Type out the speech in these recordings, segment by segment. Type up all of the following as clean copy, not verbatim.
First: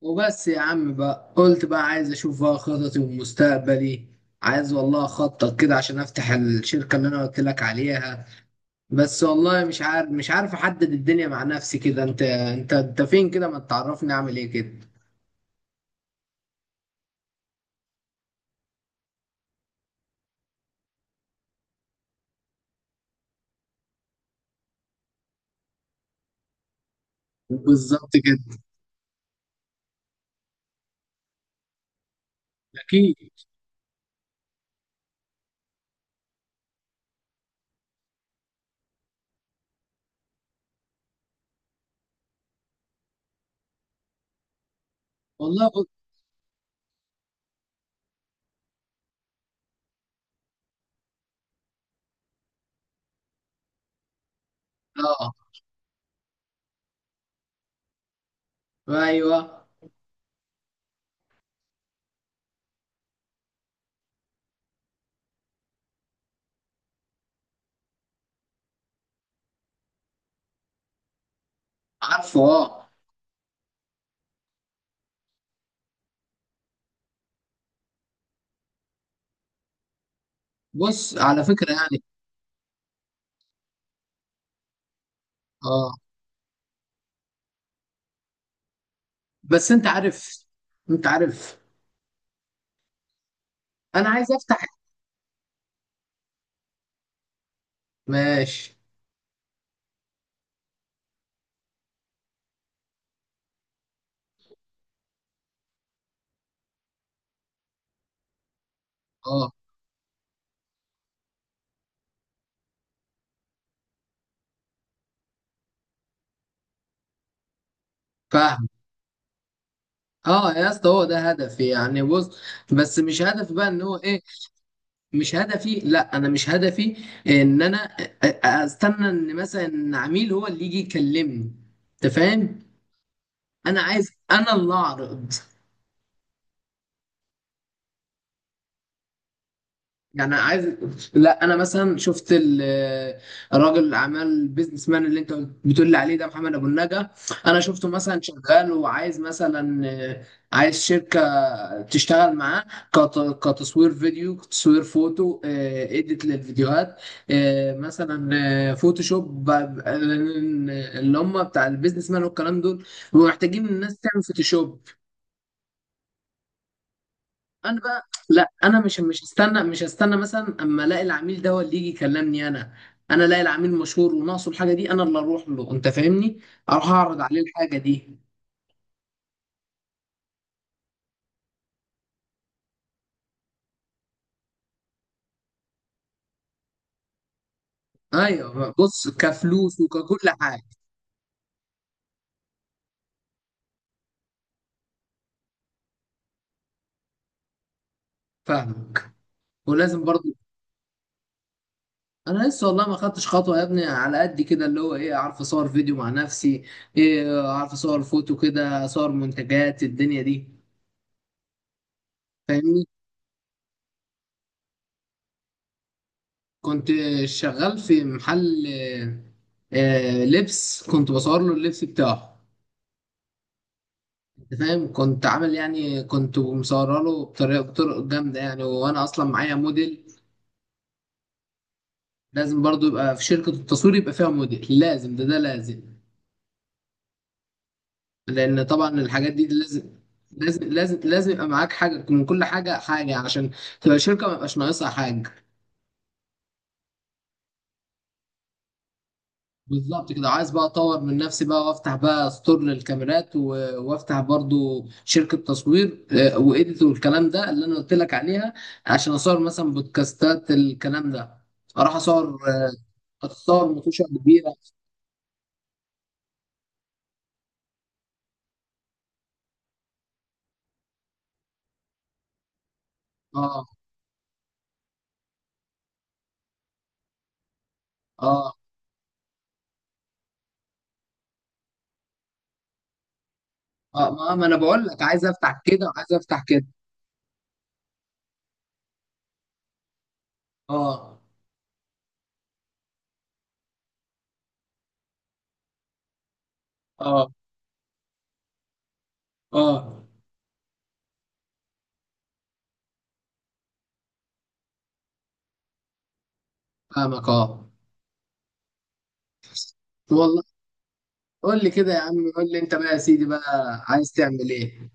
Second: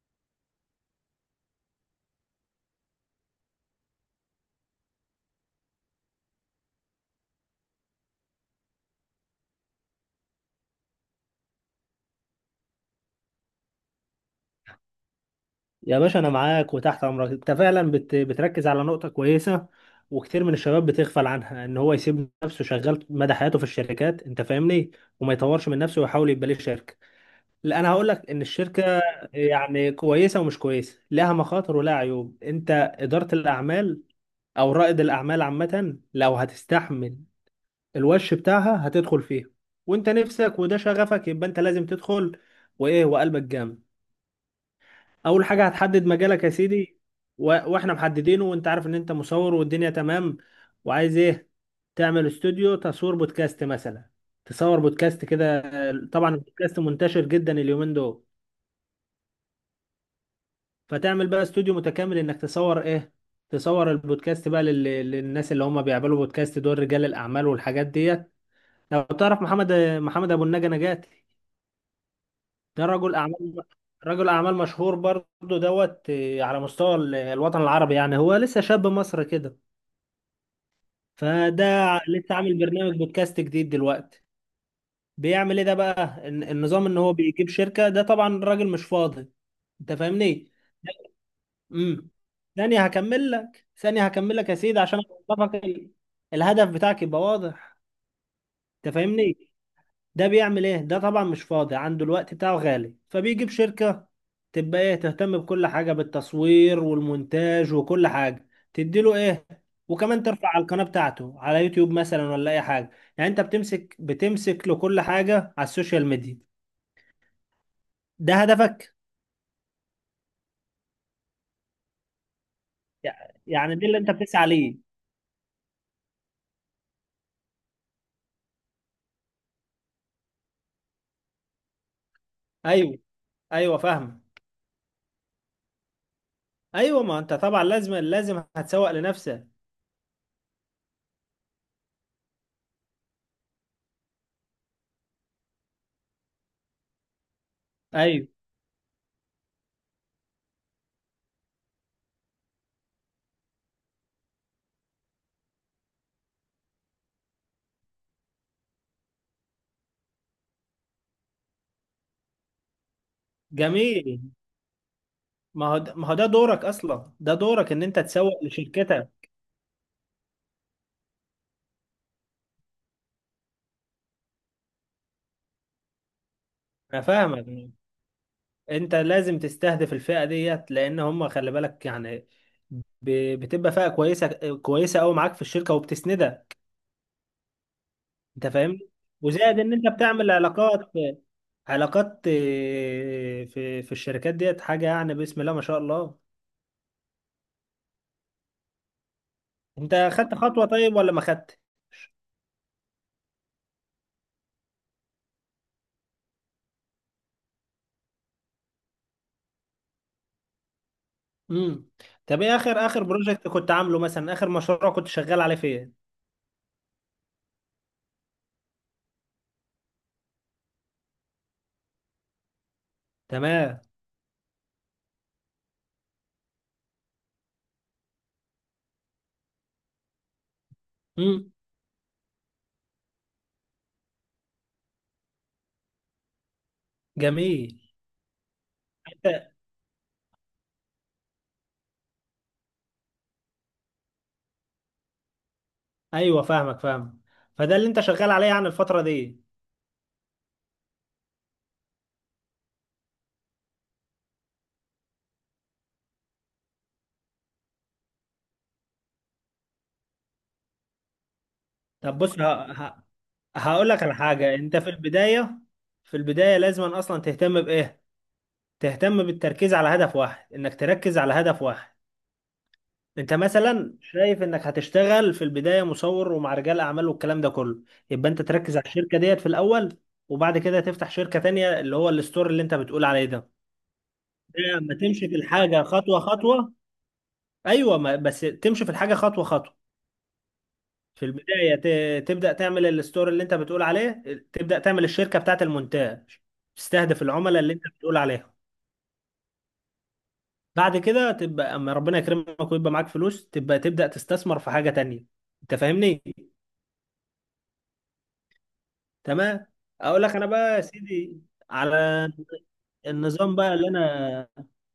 وبس يا عم بقى، قلت بقى عايز اشوف بقى خططي ومستقبلي. عايز والله اخطط كده عشان افتح الشركة اللي انا قلت لك عليها. بس والله مش عارف احدد الدنيا مع نفسي كده. انت فين كده؟ ما تعرفني اعمل ايه كده. يا باشا انا معاك وتحت امرك. انت فعلا بتركز على نقطة كويسة، وكتير من الشباب بتغفل عنها، ان هو يسيب نفسه شغال مدى حياته في الشركات. انت فاهمني؟ وما يطورش من نفسه ويحاول يبقى ليه شركة. لا، انا هقول بالظبط لك كده. ان الشركة يعني كويسة ومش كويسة، لها مخاطر ولها عيوب. انت اكيد. إدارة الاعمال او رائد الاعمال عامة، لو هتستحمل الوش بتاعها هتدخل فيها، وانت نفسك وده شغفك، يبقى انت لازم تدخل وايه وقلبك جامد. اول حاجه والله بص. هتحدد مجالك يا سيدي. واحنا محددينه، وانت عارف ان انت مصور والدنيا تمام. وعايز ايه؟ تعمل استوديو تصوير بودكاست مثلا، تصور بودكاست اه. كده. طبعا البودكاست منتشر جدا اليومين دول، ايوه. فتعمل بقى استوديو متكامل انك تصور ايه. تصور البودكاست بقى للناس اللي هم بيعملوا بودكاست، دول رجال الاعمال والحاجات ديت. لو تعرف محمد، محمد ابو النجا نجاتي، عارفه، ده اه. رجل اعمال، رجل اعمال مشهور برضه دوت آه، على مستوى الوطن العربي، يعني هو لسه شاب مصري كده. بص، على فده فكرة يعني. لسه عامل برنامج بودكاست جديد دلوقتي. بيعمل ايه ده اه. بقى، النظام ان هو بيجيب شركة، ده طبعا الراجل مش فاضي. بس انت انت عارف. فاهمني؟ انت عارف. امم ثانية هكمل لك، ثانية انا عايز هكمل لك يا افتح. سيدي، عشان اوضحك الهدف بتاعك يبقى واضح. ماشي. انت فاهمني؟ ده بيعمل ايه ده؟ طبعا مش فاضي، عنده الوقت بتاعه غالي، فبيجيب شركة تبقى ايه، تهتم بكل حاجة، بالتصوير والمونتاج وكل حاجة، تديله ايه، اه. وكمان ترفع على القناة بتاعته على يوتيوب مثلا ولا اي حاجة. يعني انت بتمسك له كل حاجة على السوشيال ميديا، ده فاهم. هدفك. اه يا اسطى، هو ده هدفي يعني، بص. بس مش هدف بقى يعني ان دي هو اللي انت ايه. بتسعى ليه. مش هدفي، لا انا مش هدفي. ان انا استنى ان مثلا عميل هو اللي يجي يكلمني. انت فاهم؟ ايوه، ايوه انا عايز فاهم. انا اللي اعرض. ايوه، ما انت طبعا لازم، لازم هتسوق لنفسك. يعني عايز. لا، انا مثلا شفت الراجل الاعمال، البيزنس مان اللي انت بتقول لي عليه، ده محمد ابو النجا. انا شفته مثلا ايوه، شغال وعايز مثلا. عايز شركه تشتغل معاه. كتصوير فيديو، تصوير فوتو، اديت للفيديوهات، مثلا. فوتوشوب اللي هم بتاع البيزنس مان والكلام دول، بيبقوا محتاجين الناس جميل. تعمل فوتوشوب. ما هو ده دورك اصلا، ده دورك انا ان انت بقى، تسوق لا انا مش لشركتك. مش هستنى مش هستنى مثلا اما الاقي العميل ده هو اللي يجي يكلمني انا. انا الاقي العميل مشهور وناقصه الحاجه دي، انا اللي اروح له، انت فاهمني؟ اروح انا اعرض عليه فاهمك، الحاجه دي. انت لازم تستهدف الفئه ديت، لان هم خلي بالك يعني بتبقى فئه كويسه، كويسه قوي معاك في الشركه وبتسندها. انت ايوه فاهمني؟ بص، وزائد ان كفلوس انت وككل بتعمل حاجه. علاقات، علاقات آه، في الشركات ديت، حاجه يعني بسم الله ما شاء الله. فاهمك. ولازم انت برضو. خدت خطوه طيب ولا ما خدت؟ انا لسه والله ما خدتش خطوه يا ابني، على قد كده اللي هو ايه، اعرف اصور فيديو مع نفسي، ايه اعرف اصور فوتو كده، اصور منتجات الدنيا دي. امم طب ايه فاهمني؟ اخر، اخر بروجكت كنت عامله مثلا؟ اخر مشروع كنت شغال عليه فين؟ كنت شغال في محل لبس، كنت بصور له اللبس بتاعه. تمام. انت فاهم، كنت عامل يعني، كنت مصوره له بطرق جامده يعني، وانا اصلا معايا موديل. امم لازم برضو يبقى في شركه التصوير يبقى فيها موديل، لازم ده لازم. جميل. لان طبعا الحاجات دي لازم، لازم، لازم، لازم يبقى معاك حاجه من كل حاجه، حاجه عشان تبقى شركه ما يبقاش ناقصها حاجه. ايوه فاهمك، فاهم. فده اللي انت شغال عليه يعني الفتره دي. بالظبط كده، عايز بقى اطور من نفسي بقى، وافتح بقى ستور للكاميرات وافتح برضو شركة تصوير، وإيديت والكلام ده اللي انا قلت لك عليها، عشان اصور مثلا بودكاستات الكلام ده. اروح طب اصور بص، آه، ه... اصور هقول لك مطوشة على كبيرة. حاجه. انت في البدايه، في البدايه لازم اصلا تهتم بايه؟ تهتم بالتركيز على هدف واحد، انك تركز على هدف واحد. انت اه، مثلا شايف انك هتشتغل في البدايه مصور ومع رجال اعمال والكلام ده كله، يبقى انت اه، تركز على الشركه ديت في الاول. وبعد كده تفتح شركه تانية، اللي هو الستور اللي انت بتقول عليه ده. اه. ما انا ده بقول ما لك عايز تمشي في افتح الحاجه كده وعايز خطوه افتح كده. خطوه. ايوه، ما بس تمشي في الحاجه خطوه خطوه. اه، في البداية تبدأ تعمل الستور اللي انت بتقول عليه، تبدأ تعمل الشركة بتاعت المونتاج، تستهدف اه، العملاء اللي انت بتقول عليهم. اه. بعد كده تبقى اما ربنا يكرمك ويبقى معاك فلوس، تبقى تبدأ تستثمر في حاجة تانية. انت فاهمني؟ فاهمك، اه. تمام. اقول لك والله. انا بقى يا سيدي، قول لي كده على يا عم، قول لي انت بقى يا سيدي النظام بقى بقى اللي عايز انا، تعمل ايه.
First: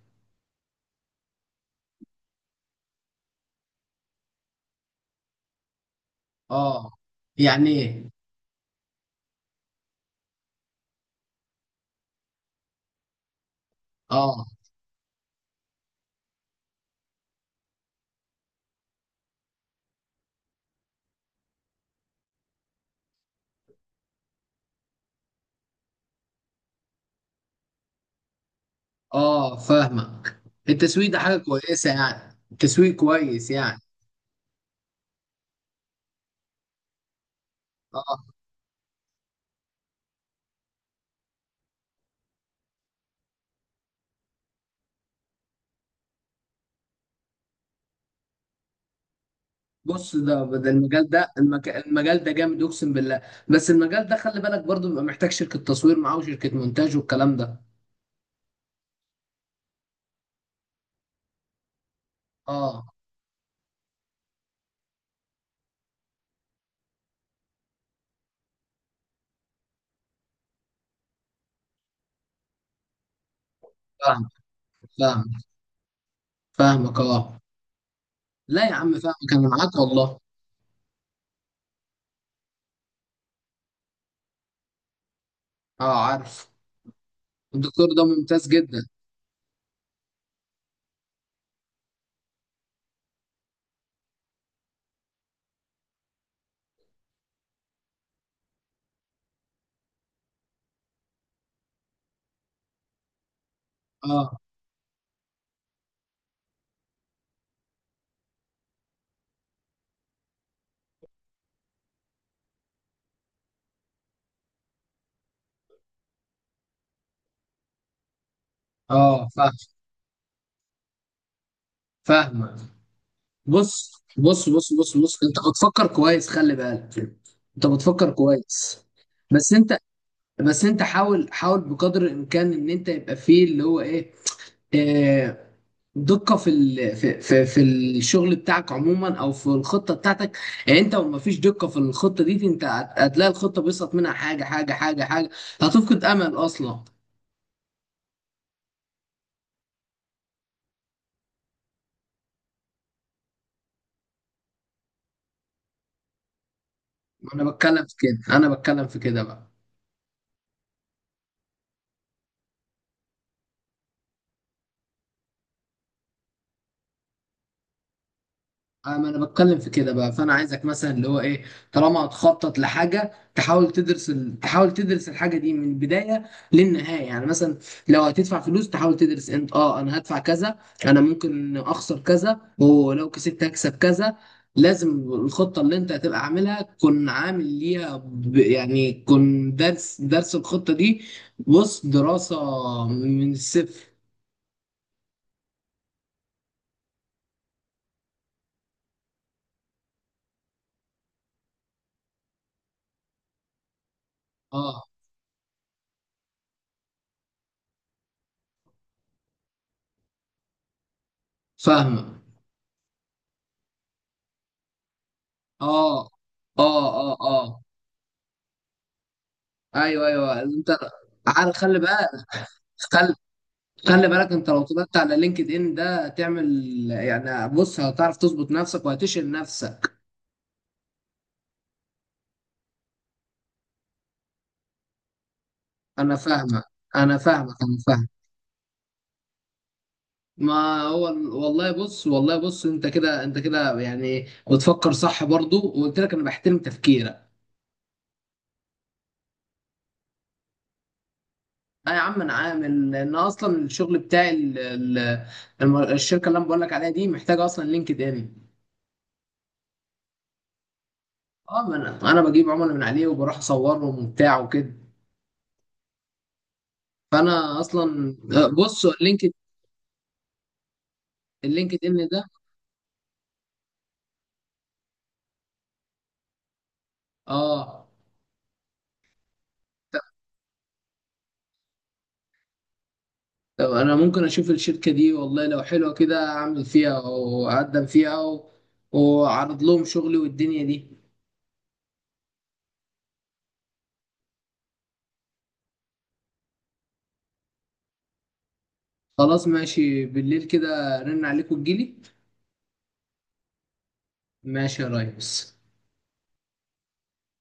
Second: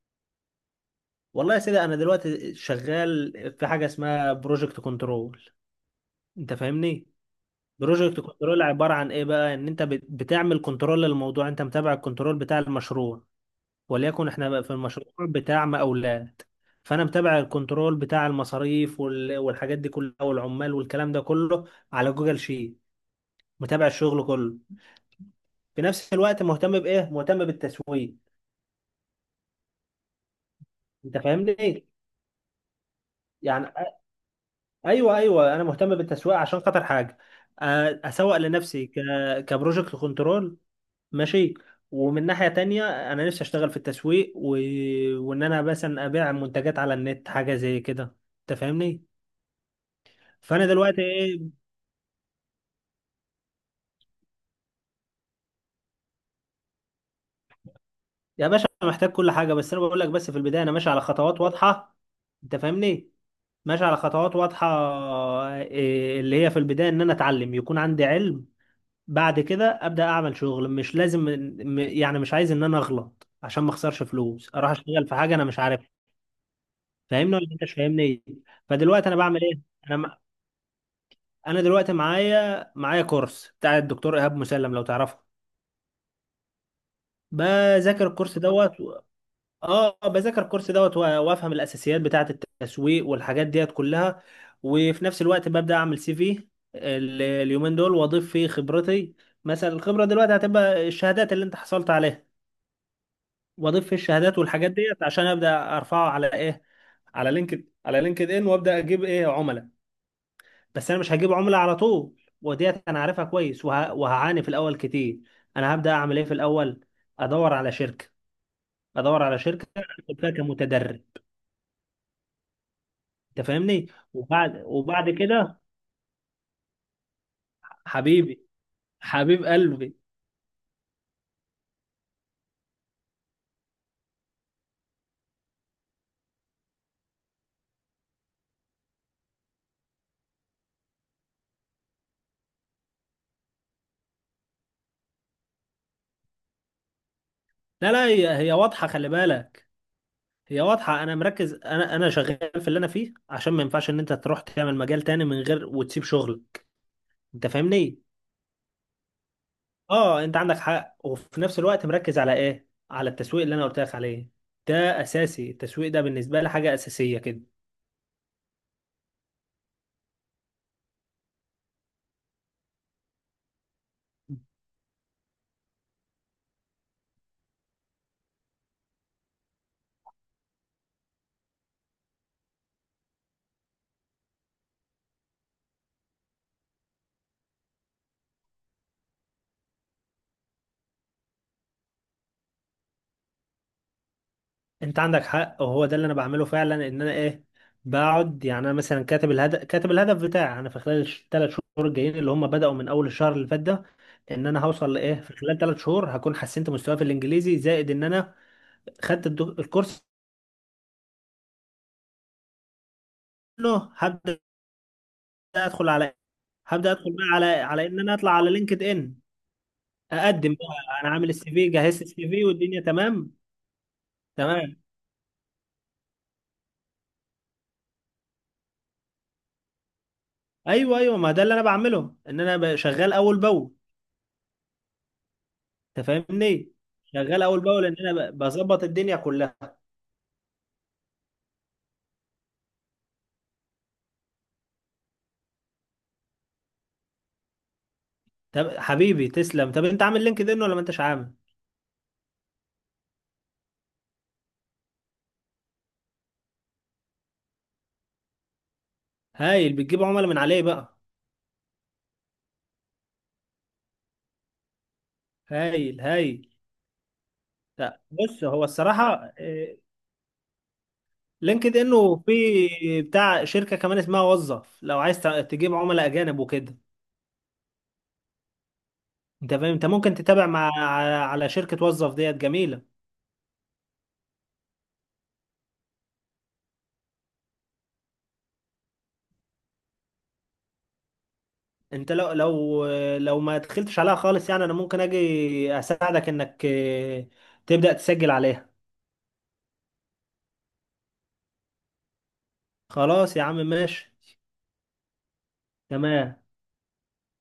والله يا سيدي انا دلوقتي شغال في حاجة اسمها بروجكت كنترول. انت اه. فاهمني؟ يعني ايه؟ بروجكت كنترول عبارة عن ايه بقى، ان انت بتعمل كنترول للموضوع، انت متابع الكنترول بتاع المشروع. وليكن اه، احنا بقى في المشروع بتاع مقاولات، فانا متابع الكنترول بتاع المصاريف والحاجات دي كلها، والعمال والكلام ده كله، على جوجل شيت. متابع الشغل كله. في نفس الوقت مهتم بايه؟ مهتم بالتسويق. اه. فاهمك. التسويق انت ده حاجة فاهمني ايه؟ كويسة يعني، التسويق كويس يعني يعني. ايوه، ايوه انا مهتم بالتسويق عشان خاطر حاجه، أ- اه اسوق لنفسي ك كبروجكت كنترول. ماشي. ومن ناحية تانية أنا نفسي أشتغل في التسويق وإن أنا مثلا أبيع منتجات على النت، حاجة زي كده. أنت فاهمني؟ بص، ده فانا ده دلوقتي المجال ده، ايه. المجال ده جامد اقسم بالله. بس المجال ده خلي بالك برضو، بيبقى محتاج شركة تصوير معاه وشركة مونتاج والكلام ده. يا باشا محتاج كل حاجه، بس انا بقول لك، بس في البدايه انا ماشي على خطوات واضحه. انت اه، فاهمني؟ ماشي على خطوات واضحه، إيه اللي هي في البدايه ان انا اتعلم، يكون عندي علم. بعد كده ابدا اعمل شغل. مش لازم يعني، مش عايز ان انا اغلط عشان ما اخسرش فاهم، فلوس، اروح اشتغل في فاهم، حاجه انا مش عارفها. فاهمك، فاهمني اه. ولا انت مش فاهمني؟ لا يا عم فدلوقتي انا فاهمك، بعمل انا ايه؟ معاك انا م- والله. انا دلوقتي معايا كورس بتاع الدكتور ايهاب مسلم، لو تعرفه. اه، عارف. الدكتور ده بذاكر الكورس ممتاز دوت. جدا. اه، بذاكر الكورس دوت وافهم الاساسيات بتاعه التسويق والحاجات ديت كلها. وفي نفس الوقت ببدا اعمل سي في اليومين دول، واضيف فيه خبرتي، مثلا الخبره دلوقتي هتبقى الشهادات اللي انت حصلت عليها. واضيف فيه اه، الشهادات والحاجات ديت، عشان ابدا ارفعه على ايه، على لينكد ان، وابدا اجيب ايه، عملاء. بس انا مش هجيب عملاء على طول، وديت انا عارفها كويس، وهعاني في الاول كتير. انا هبدا اعمل ايه في الاول؟ ادور على شركه، ادور اه، على فاهم، شركه ادخل فيها كمتدرب. فاهمك. انت فاهمني؟ بص، بص، بص، بص، وبعد بص، انت كده، بتفكر كويس، خلي بالك. انت بتفكر حبيبي، كويس. حبيب بس انت، قلبي. بس انت حاول، حاول بقدر الامكان ان انت يبقى فيه اللي هو ايه، آه، دقة في في الشغل بتاعك عموما، او في الخطة بتاعتك. يعني انت لو مفيش دقة في الخطة دي، انت هتلاقي الخطة بيسقط منها حاجة، حاجة، حاجة، حاجة، هتفقد امل اصلا. لا لا، هي، هي واضحه خلي بالك، هي واضحه. انا مركز، انا شغال في اللي انا فيه، عشان ما ينفعش ان انت تروح تعمل مجال تاني من غير وتسيب شغل. انت انا بتكلم في فاهمني؟ كده، انا بتكلم في كده بقى. اه انت عندك حق، وفي نفس الوقت مركز على ايه، على التسويق اللي انا قلت لك عليه. ده اساسي، التسويق ده بالنسبه لي حاجه اساسيه كده. ما انا بتكلم في كده بقى، فانا عايزك مثلا اللي هو ايه، طالما هتخطط لحاجه تحاول تدرس تحاول تدرس الحاجه دي من البدايه للنهايه. يعني مثلا لو هتدفع فلوس تحاول تدرس، انت اه انا هدفع كذا، انا ممكن اخسر كذا ولو كسبت هكسب كذا. لازم الخطه اللي انت هتبقى عاملها تكون عامل ليها يعني تكون درس الخطه دي. بص، دراسه من الصفر. انت عندك حق، وهو ده اللي انا بعمله فعلا. ان انا ايه، بقعد يعني انا مثلا كاتب الهدف، كاتب الهدف بتاعي انا في خلال الثلاث شهور الجايين، اللي هم بدأوا من اول الشهر اللي فات ده، ان انا اه، هوصل لايه في خلال ثلاث شهور. هكون حسنت مستواي في الانجليزي، زائد ان انا خدت الكورس فاهمه. كله. هبدأ ادخل اه، على، اه، هبدأ اه، ادخل بقى على، اه. على ان انا اطلع على لينكد ان، ايوه، ايوه، اقدم انت بقى. انا عامل السي عارف. في، خلي جهزت بقى، السي في والدنيا خلي، تمام. خلي بالك، انت لو تمام. طلعت على لينكد ان ده تعمل، يعني بص هتعرف تظبط نفسك وهتشيل نفسك. ايوه، ايوه ما ده اللي انا بعمله، ان انا شغال اول باول. انت انا فاهمك، فاهمني؟ انا شغال فاهمك، اول انا باول، ان فاهم. انا بظبط الدنيا كلها. ما هو والله بص، والله بص، انت كده، انت كده يعني بتفكر صح برضو، وقلت لك انا بحترم تفكيرك. طب حبيبي تسلم. طب انت عامل لينكد ان ولا ما انتش عامل؟ اه يا عم انا عامل، لان اصلا الشغل بتاعي الشركه اللي انا بقول لك عليها دي محتاجه اصلا لينكد ان. هايل، بتجيب عملاء من عليه بقى. اه، ما انا بجيب عملاء من عليه وبروح اصورهم وبتاع وكده. هايل، هايل. فانا لا، اصلا بص آه، هو بص، اللينكد الصراحه آه، لينكد اللينكد ان ان ده. وفي بتاع شركه كمان اسمها وظف، لو عايز تجيب عملاء اجانب وكده. اه، انت فاهم، انت ممكن تتابع مع، على شركه وظف ديت جميله. طب انا ممكن اشوف الشركه دي، والله لو حلوه كده اعمل فيها واقدم فيها واعرض لهم شغلي والدنيا دي. انت لو، لو، لو ما دخلتش عليها خالص يعني، انا ممكن اجي اساعدك انك آه، تبدا تسجل عليها. خلاص ماشي، بالليل كده رن عليكم تجيلي. خلاص يا عم ماشي. ماشي يا ريس. تمام.